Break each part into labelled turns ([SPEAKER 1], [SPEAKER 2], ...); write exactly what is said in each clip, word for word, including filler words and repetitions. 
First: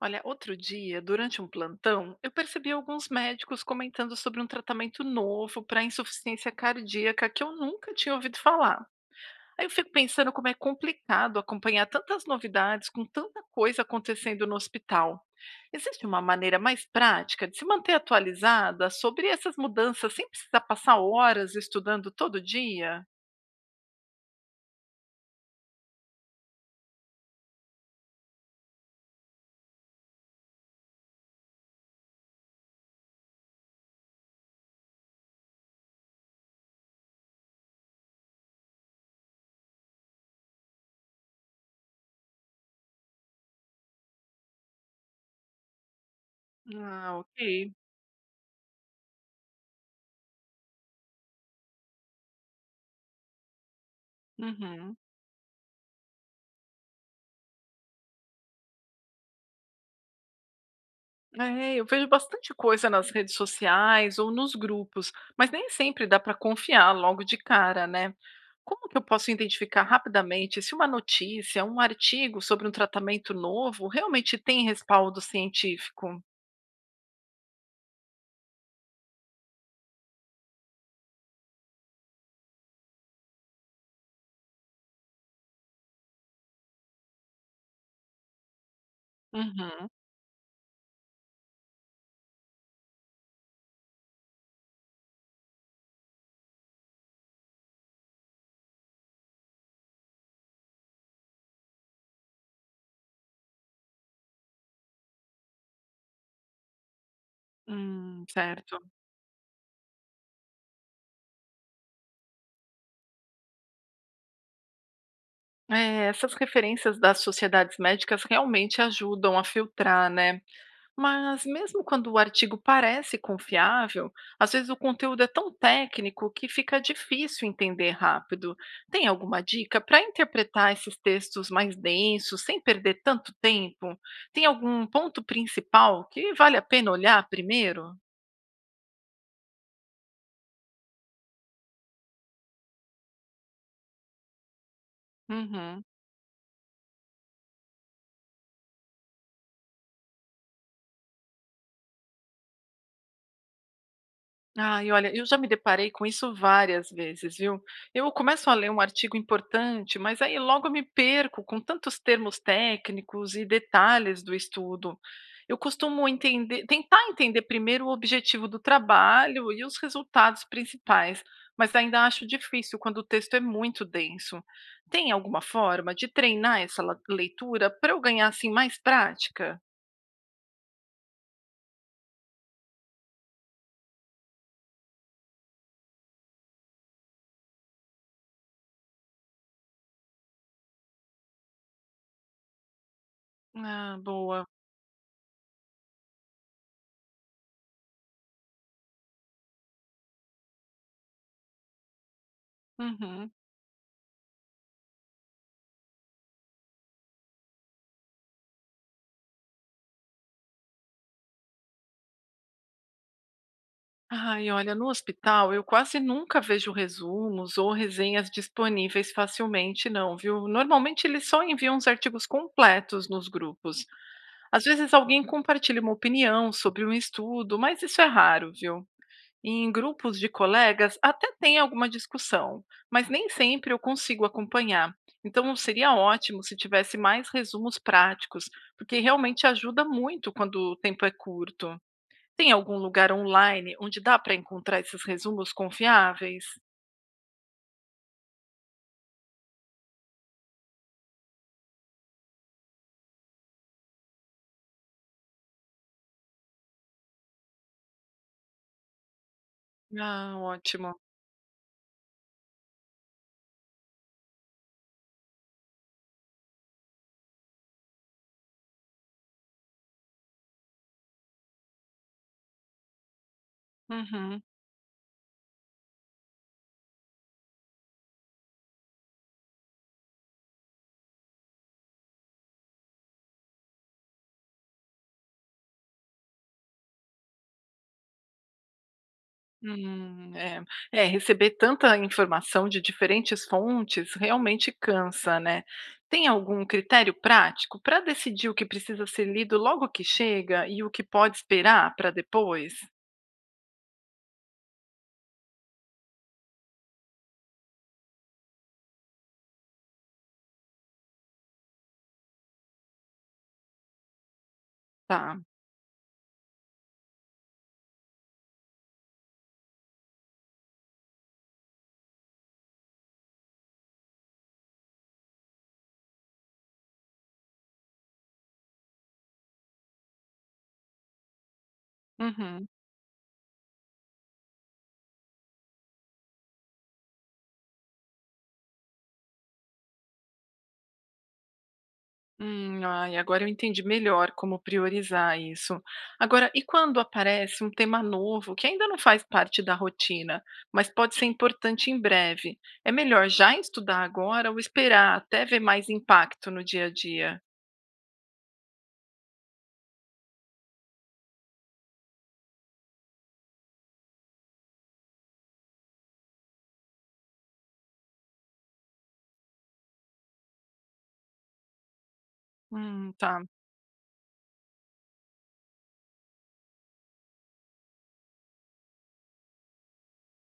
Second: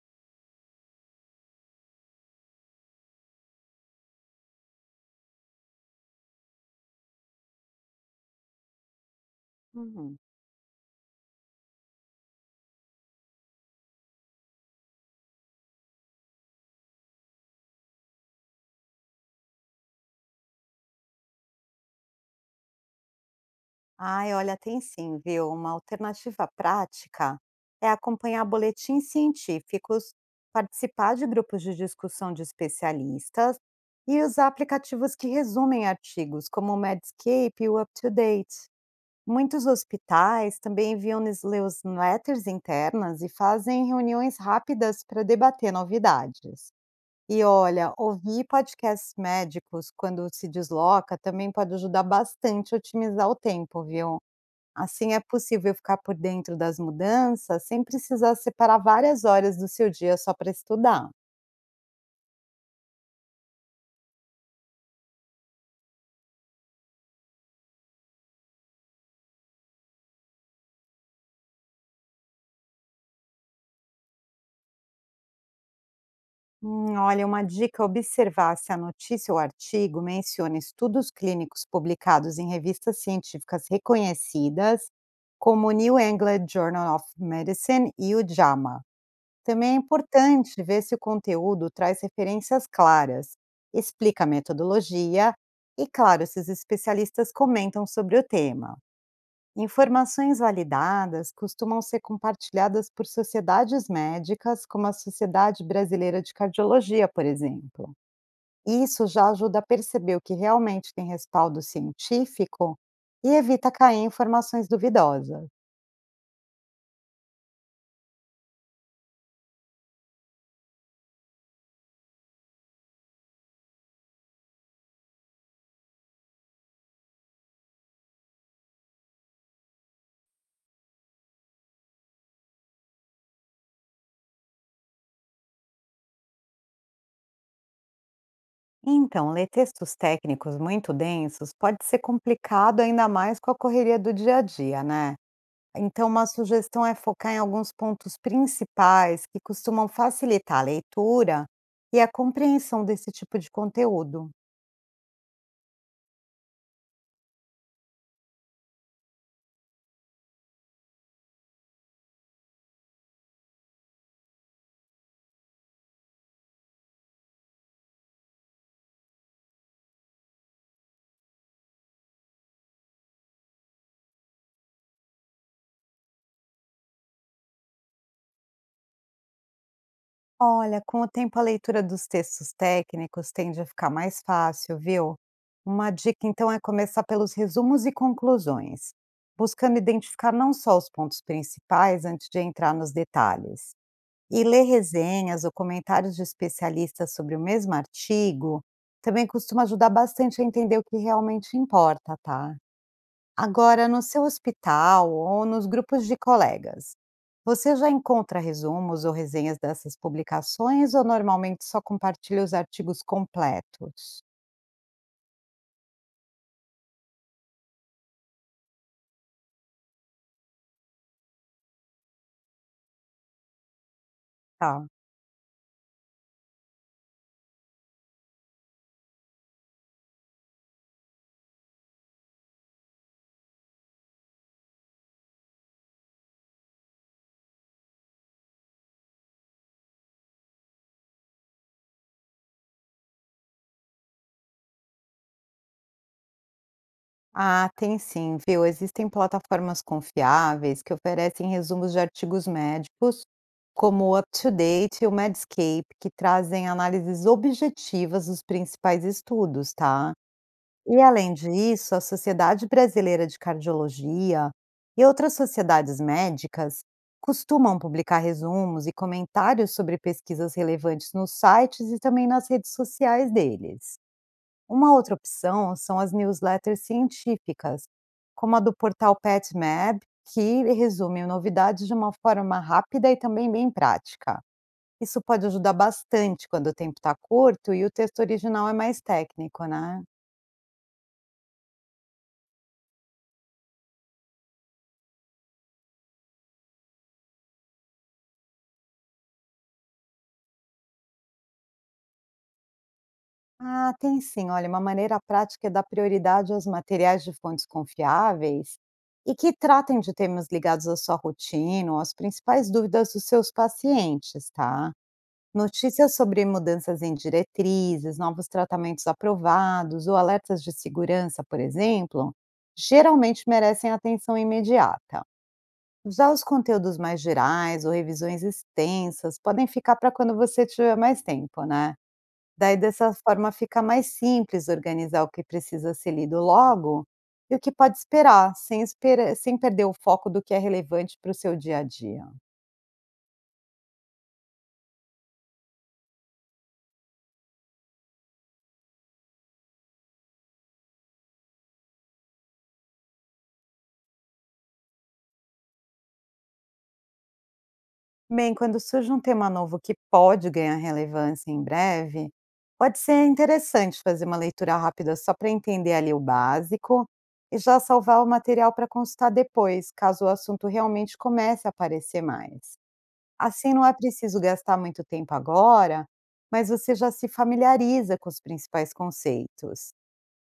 [SPEAKER 1] Olha, outro dia, durante um plantão, eu percebi alguns médicos comentando sobre um tratamento novo para insuficiência cardíaca que eu nunca tinha ouvido falar. Aí eu fico
[SPEAKER 2] Uhum.
[SPEAKER 1] pensando como é complicado acompanhar tantas novidades com tanta coisa acontecendo no hospital. Existe uma maneira mais prática de se manter atualizada sobre essas mudanças sem precisar passar horas estudando todo dia?
[SPEAKER 2] Ai, olha, tem sim, viu? Uma alternativa prática é acompanhar boletins científicos, participar de grupos de discussão de especialistas e usar aplicativos que resumem artigos, como o Medscape e o UpToDate. Muitos hospitais também enviam newsletters internas e fazem reuniões rápidas para debater novidades.
[SPEAKER 1] Ah,
[SPEAKER 2] E
[SPEAKER 1] ok.
[SPEAKER 2] olha, ouvir podcasts médicos quando se desloca também pode ajudar bastante a otimizar o tempo, viu?
[SPEAKER 1] Uhum.
[SPEAKER 2] Assim é possível ficar por dentro das mudanças sem precisar separar várias horas do seu dia só para estudar.
[SPEAKER 1] É, eu vejo bastante coisa nas redes sociais ou nos grupos, mas nem sempre dá para confiar logo de cara, né? Como que eu posso identificar rapidamente se uma notícia, um artigo sobre um tratamento novo realmente tem respaldo científico?
[SPEAKER 2] Hum, olha, uma dica é observar se a notícia ou artigo menciona estudos clínicos publicados em revistas científicas reconhecidas, como o New England Journal of Medicine e o JAMA. Também é
[SPEAKER 1] Uhum.
[SPEAKER 2] importante ver se o conteúdo traz referências claras, explica a metodologia e, claro, se os especialistas comentam sobre o tema. Informações validadas costumam ser compartilhadas por sociedades médicas, como a Sociedade Brasileira de Cardiologia, por exemplo.
[SPEAKER 1] Hum, certo.
[SPEAKER 2] Isso já ajuda a perceber o que realmente tem respaldo científico e evita cair em informações duvidosas.
[SPEAKER 1] É, essas referências das sociedades médicas realmente ajudam a filtrar, né? Mas mesmo quando o artigo parece confiável, às vezes o conteúdo é tão técnico que fica difícil entender rápido. Tem alguma dica para interpretar esses textos mais densos sem perder tanto tempo? Tem algum ponto principal que vale a pena olhar primeiro?
[SPEAKER 2] Então, ler textos técnicos muito densos pode ser complicado ainda mais com a correria do dia a dia, né?
[SPEAKER 1] Uhum.
[SPEAKER 2] Então, uma sugestão é focar em alguns pontos principais que costumam facilitar a leitura e a compreensão desse tipo de conteúdo.
[SPEAKER 1] Ai, olha, eu já me deparei com isso várias vezes, viu? Eu começo a ler um artigo importante, mas aí logo eu me perco com tantos termos técnicos e detalhes do estudo. Eu costumo entender, tentar entender primeiro o objetivo do trabalho e os resultados principais, mas ainda acho difícil quando o texto é muito denso. Tem alguma forma de treinar essa la- leitura para eu ganhar assim mais prática?
[SPEAKER 2] Olha, com o tempo a leitura dos textos técnicos tende a ficar mais fácil, viu? Uma dica então é começar pelos resumos e conclusões, buscando identificar não só os pontos principais antes de entrar nos detalhes.
[SPEAKER 1] Ah,
[SPEAKER 2] E
[SPEAKER 1] boa.
[SPEAKER 2] ler resenhas ou comentários de especialistas sobre o mesmo artigo também costuma ajudar bastante a entender o que realmente importa, tá?
[SPEAKER 1] Uhum.
[SPEAKER 2] Agora, no seu hospital ou nos grupos de colegas, você já encontra resumos ou resenhas dessas publicações ou normalmente só compartilha os artigos completos?
[SPEAKER 1] Ai, olha, no hospital eu quase nunca vejo resumos ou resenhas disponíveis facilmente, não, viu? Normalmente eles só enviam os artigos completos nos grupos. Às
[SPEAKER 2] Tá.
[SPEAKER 1] vezes alguém compartilha uma opinião sobre um estudo, mas isso é raro, viu? E em grupos de colegas até tem alguma discussão, mas nem sempre eu consigo acompanhar. Então seria ótimo se tivesse mais resumos práticos, porque realmente ajuda muito quando o tempo é curto. Tem algum lugar online onde dá para encontrar esses resumos confiáveis?
[SPEAKER 2] Ah, tem sim, viu? Existem plataformas confiáveis que oferecem resumos de artigos médicos, como o UpToDate e o Medscape, que trazem análises objetivas dos principais estudos, tá?
[SPEAKER 1] Ah, ótimo.
[SPEAKER 2] E além disso, a Sociedade Brasileira de Cardiologia e outras sociedades médicas costumam publicar resumos e comentários sobre pesquisas relevantes nos sites e também nas redes sociais deles.
[SPEAKER 1] Uhum.
[SPEAKER 2] Uma outra opção são as newsletters científicas, como a do portal PetMab, que resume novidades de uma forma rápida e também bem prática. Isso pode ajudar bastante quando o tempo está curto e o texto original é mais técnico, né?
[SPEAKER 1] Hum, é. É, receber tanta informação de diferentes fontes realmente cansa, né? Tem algum critério prático para decidir o que precisa ser lido logo que chega e o que pode esperar para depois?
[SPEAKER 2] Ah, tem sim. Olha, uma maneira prática é dar prioridade aos materiais de fontes confiáveis e que tratem de temas ligados à sua rotina ou às principais dúvidas dos seus pacientes, tá?
[SPEAKER 1] Tá.
[SPEAKER 2] Notícias sobre mudanças em diretrizes, novos tratamentos aprovados ou alertas de segurança, por exemplo, geralmente merecem atenção imediata. Já os conteúdos mais gerais ou revisões extensas podem ficar para quando você tiver mais tempo, né?
[SPEAKER 1] Uhum.
[SPEAKER 2] Daí, dessa forma, fica mais simples organizar o que precisa ser lido logo e o que pode esperar, sem, espera- sem perder o foco do que é relevante para o seu dia a dia.
[SPEAKER 1] Hum, ai, agora eu entendi melhor como priorizar isso. Agora, e quando aparece um tema novo que ainda não faz parte da rotina, mas pode ser importante em breve? É melhor já estudar agora ou esperar até ver mais impacto no dia a dia?
[SPEAKER 2] Bem, quando surge um tema novo que pode ganhar relevância em breve, pode ser interessante fazer uma leitura rápida só para entender ali o básico e já salvar o material para consultar depois, caso o assunto realmente comece a aparecer mais.
[SPEAKER 1] Hum, tá.
[SPEAKER 2] Assim, não é preciso gastar muito tempo agora, mas você já se familiariza com os principais conceitos.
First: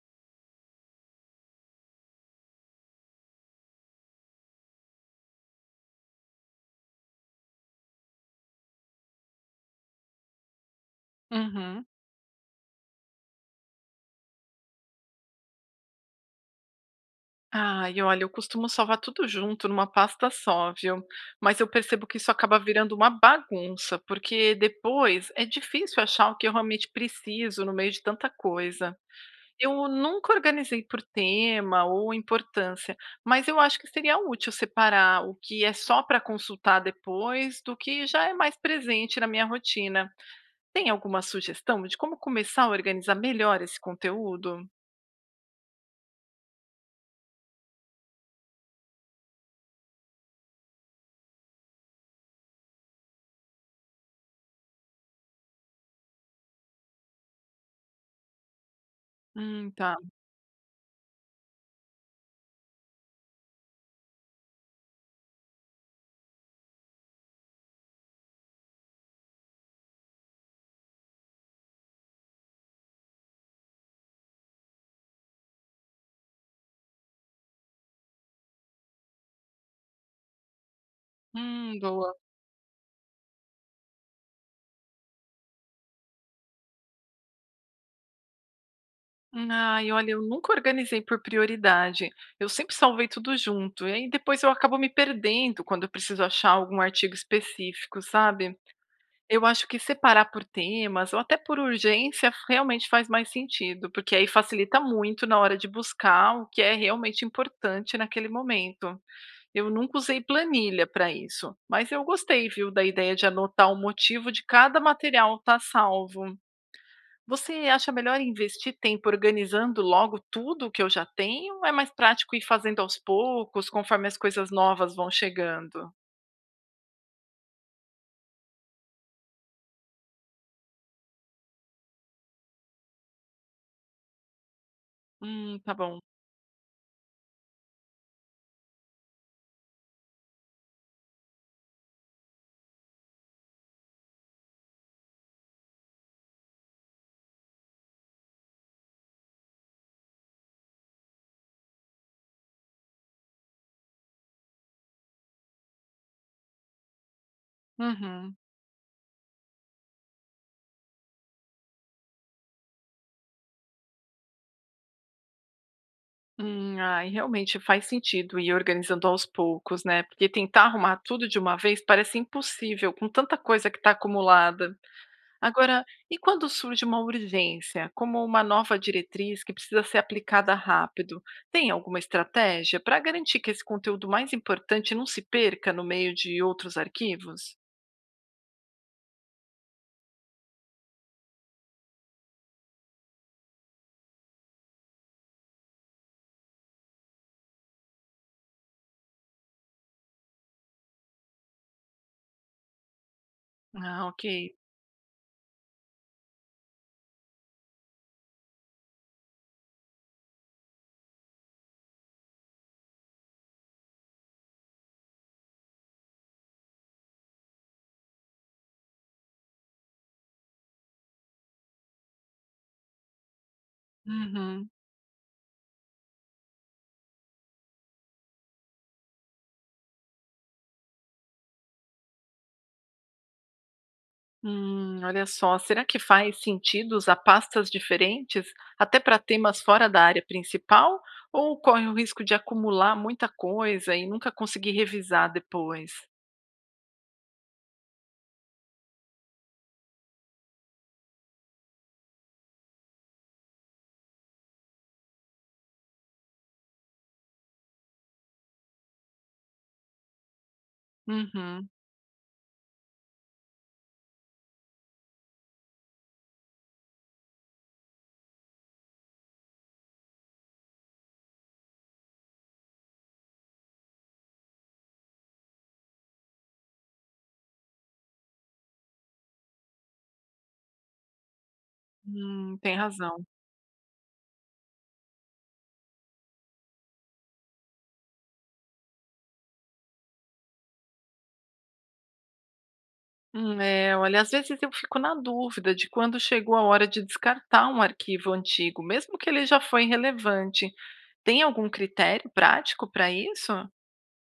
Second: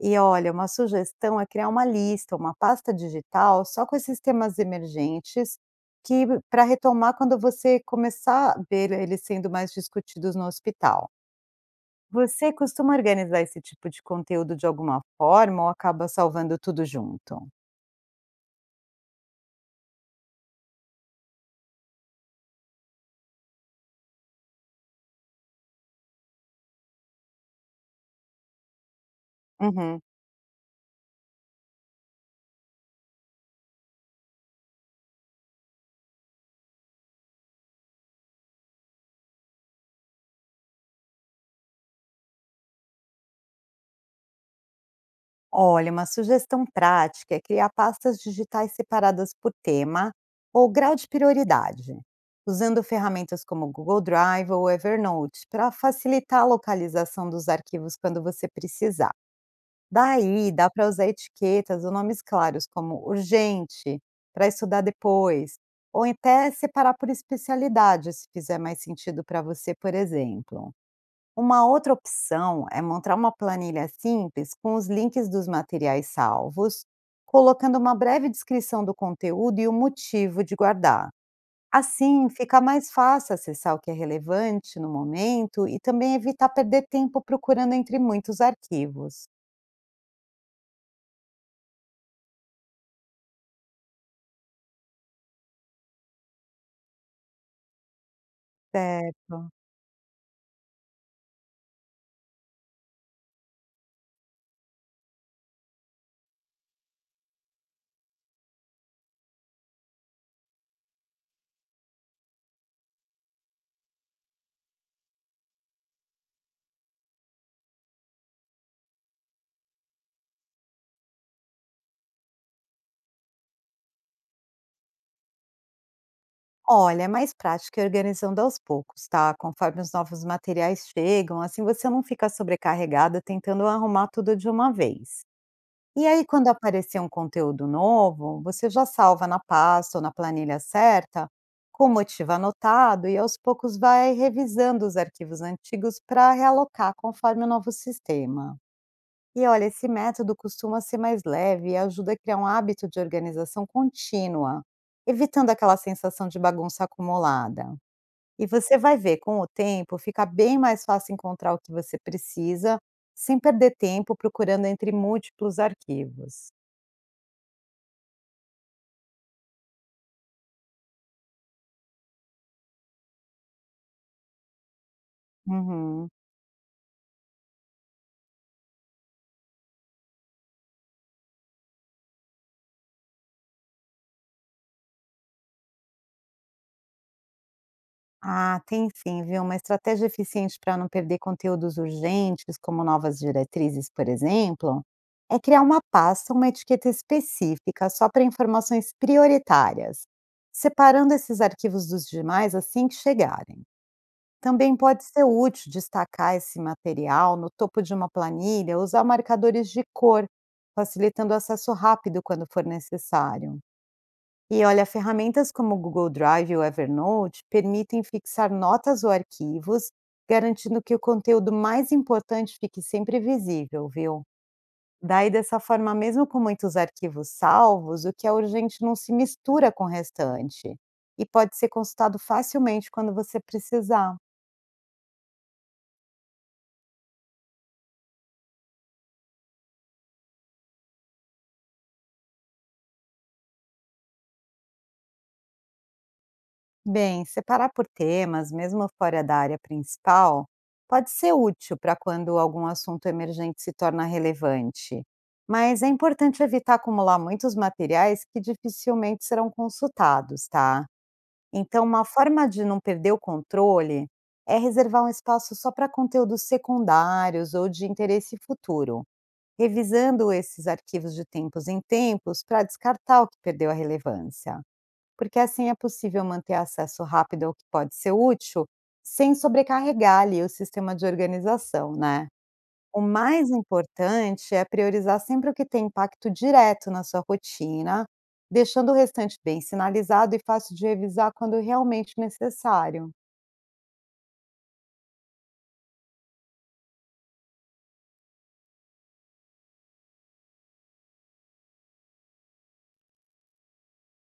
[SPEAKER 2] E olha, uma sugestão é criar uma lista, uma pasta digital só com esses temas emergentes que para retomar quando você começar a ver eles sendo mais discutidos no hospital.
[SPEAKER 1] Uhum.
[SPEAKER 2] Você costuma organizar esse tipo de conteúdo de alguma forma ou acaba salvando tudo junto?
[SPEAKER 1] Ai, olha, eu costumo salvar tudo junto numa pasta só, viu? Mas eu percebo que isso acaba virando uma bagunça, porque depois é difícil achar o que eu realmente preciso no meio de tanta coisa. Eu
[SPEAKER 2] Uhum.
[SPEAKER 1] nunca organizei por tema ou importância, mas eu acho que seria útil separar o que é só para consultar depois do que já é mais presente na minha rotina. Tem alguma sugestão de como começar a organizar melhor esse conteúdo?
[SPEAKER 2] Olha, uma sugestão prática é criar pastas digitais separadas por tema ou grau de prioridade, usando ferramentas como Google Drive ou Evernote para facilitar a localização dos arquivos quando você precisar.
[SPEAKER 1] Hum, tá.
[SPEAKER 2] Daí, dá para usar etiquetas ou nomes claros como urgente, para estudar depois, ou até separar por especialidade, se fizer mais sentido para você, por exemplo. Uma outra opção é montar uma planilha simples com os links dos materiais salvos, colocando uma breve descrição do conteúdo e o motivo de guardar.
[SPEAKER 1] Hum, boa.
[SPEAKER 2] Assim, fica mais fácil acessar o que é relevante no momento e também evitar perder tempo procurando entre muitos arquivos.
[SPEAKER 1] Ai, olha, eu nunca organizei por prioridade. Eu sempre salvei tudo junto. E aí depois eu acabo me perdendo quando eu preciso achar algum artigo específico, sabe? Eu
[SPEAKER 2] Certo.
[SPEAKER 1] acho que separar por temas ou até por urgência realmente faz mais sentido, porque aí facilita muito na hora de buscar o que é realmente importante naquele momento. Eu nunca usei planilha para isso, mas eu gostei, viu, da ideia de anotar o motivo de cada material estar salvo. Você acha melhor investir tempo organizando logo tudo o que eu já tenho? Ou é mais prático ir fazendo aos poucos, conforme as coisas novas vão chegando?
[SPEAKER 2] Olha, é mais prático e organizando aos poucos, tá? Conforme os novos materiais chegam, assim você não fica sobrecarregada tentando arrumar tudo de uma vez.
[SPEAKER 1] Hum, tá bom.
[SPEAKER 2] E aí, quando aparecer um conteúdo novo, você já salva na pasta ou na planilha certa, com o motivo anotado, e aos poucos vai revisando os arquivos antigos para realocar conforme o novo sistema. E olha, esse método costuma ser mais leve e ajuda a criar um hábito de organização contínua, evitando aquela sensação de bagunça acumulada.
[SPEAKER 1] Uhum.
[SPEAKER 2] E você vai ver, com o tempo, fica bem mais fácil encontrar o que você precisa, sem perder tempo procurando entre múltiplos arquivos.
[SPEAKER 1] Hum, ai, realmente faz sentido ir organizando aos poucos, né? Porque tentar arrumar tudo de uma vez parece impossível com tanta coisa que está acumulada. Agora,
[SPEAKER 2] Uhum.
[SPEAKER 1] e quando surge uma urgência, como uma nova diretriz que precisa ser aplicada rápido? Tem alguma estratégia para garantir que esse conteúdo mais importante não se perca no meio de outros arquivos?
[SPEAKER 2] Ah, tem sim, viu? Uma estratégia eficiente para não perder conteúdos urgentes, como novas diretrizes, por exemplo, é criar uma pasta, uma etiqueta específica só para informações prioritárias, separando esses arquivos dos demais assim que chegarem.
[SPEAKER 1] Ah, ok.
[SPEAKER 2] Também pode ser útil destacar esse material no topo de uma planilha, usar marcadores de cor, facilitando o acesso rápido quando for necessário. E olha, ferramentas como o Google Drive ou Evernote permitem fixar notas ou arquivos, garantindo que o conteúdo mais importante fique sempre visível, viu?
[SPEAKER 1] Uhum.
[SPEAKER 2] Daí, dessa forma, mesmo com muitos arquivos salvos, o que é urgente não se mistura com o restante e pode ser consultado facilmente quando você precisar.
[SPEAKER 1] Hum, olha só, será que faz sentido usar pastas diferentes até para temas fora da área principal? Ou corre o risco de acumular muita coisa e nunca conseguir revisar depois?
[SPEAKER 2] Bem, separar por temas, mesmo fora da área principal, pode ser útil para quando algum assunto emergente se torna relevante. Mas é importante evitar acumular muitos materiais que dificilmente serão consultados, tá?
[SPEAKER 1] Uhum,
[SPEAKER 2] Então, uma forma de não perder o controle é reservar um espaço só para conteúdos secundários ou de interesse futuro, revisando esses arquivos de tempos em tempos para descartar o que perdeu a relevância, porque assim é possível manter acesso rápido ao que pode ser útil, sem sobrecarregar ali o sistema de organização, né.
[SPEAKER 1] hum, tem
[SPEAKER 2] O
[SPEAKER 1] razão.
[SPEAKER 2] mais importante é priorizar sempre o que tem impacto direto na sua rotina, deixando o restante bem sinalizado e fácil de revisar quando realmente necessário.
[SPEAKER 1] Hum, é, olha, às vezes eu fico na dúvida de quando chegou a hora de descartar um arquivo antigo, mesmo que ele já foi relevante. Tem algum critério prático para isso?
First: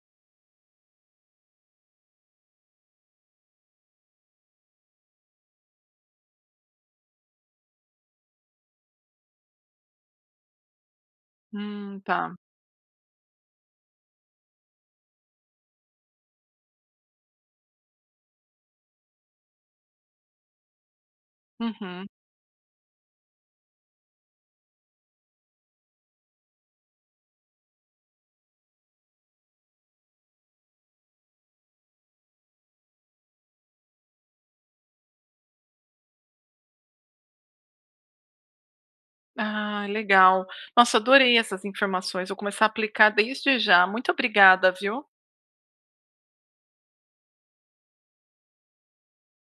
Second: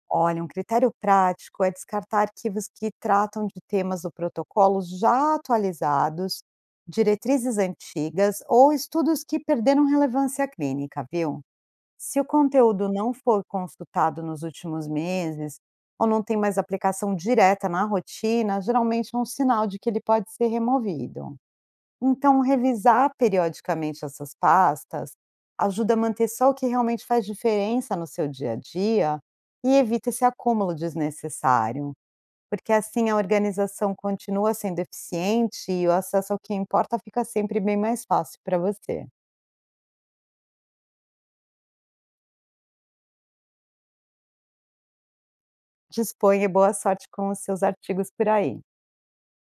[SPEAKER 2] Olha, um critério prático é descartar arquivos que tratam de temas do protocolo já atualizados, diretrizes antigas ou estudos que perderam relevância clínica, viu.
[SPEAKER 1] Hum,
[SPEAKER 2] Se o
[SPEAKER 1] tá.
[SPEAKER 2] conteúdo não for consultado nos últimos meses, ou não tem mais aplicação direta na rotina, geralmente é um sinal de que ele pode ser removido.
[SPEAKER 1] Uhum.
[SPEAKER 2] Então, revisar periodicamente essas pastas ajuda a manter só o que realmente faz diferença no seu dia a dia e evita esse acúmulo desnecessário, porque assim a organização continua sendo eficiente e o acesso ao que importa fica sempre bem mais fácil para você.
[SPEAKER 1] Ah, legal. Nossa, adorei essas informações. Vou começar a aplicar desde já. Muito obrigada, viu?
[SPEAKER 2] Disponha e boa sorte com os seus artigos por aí.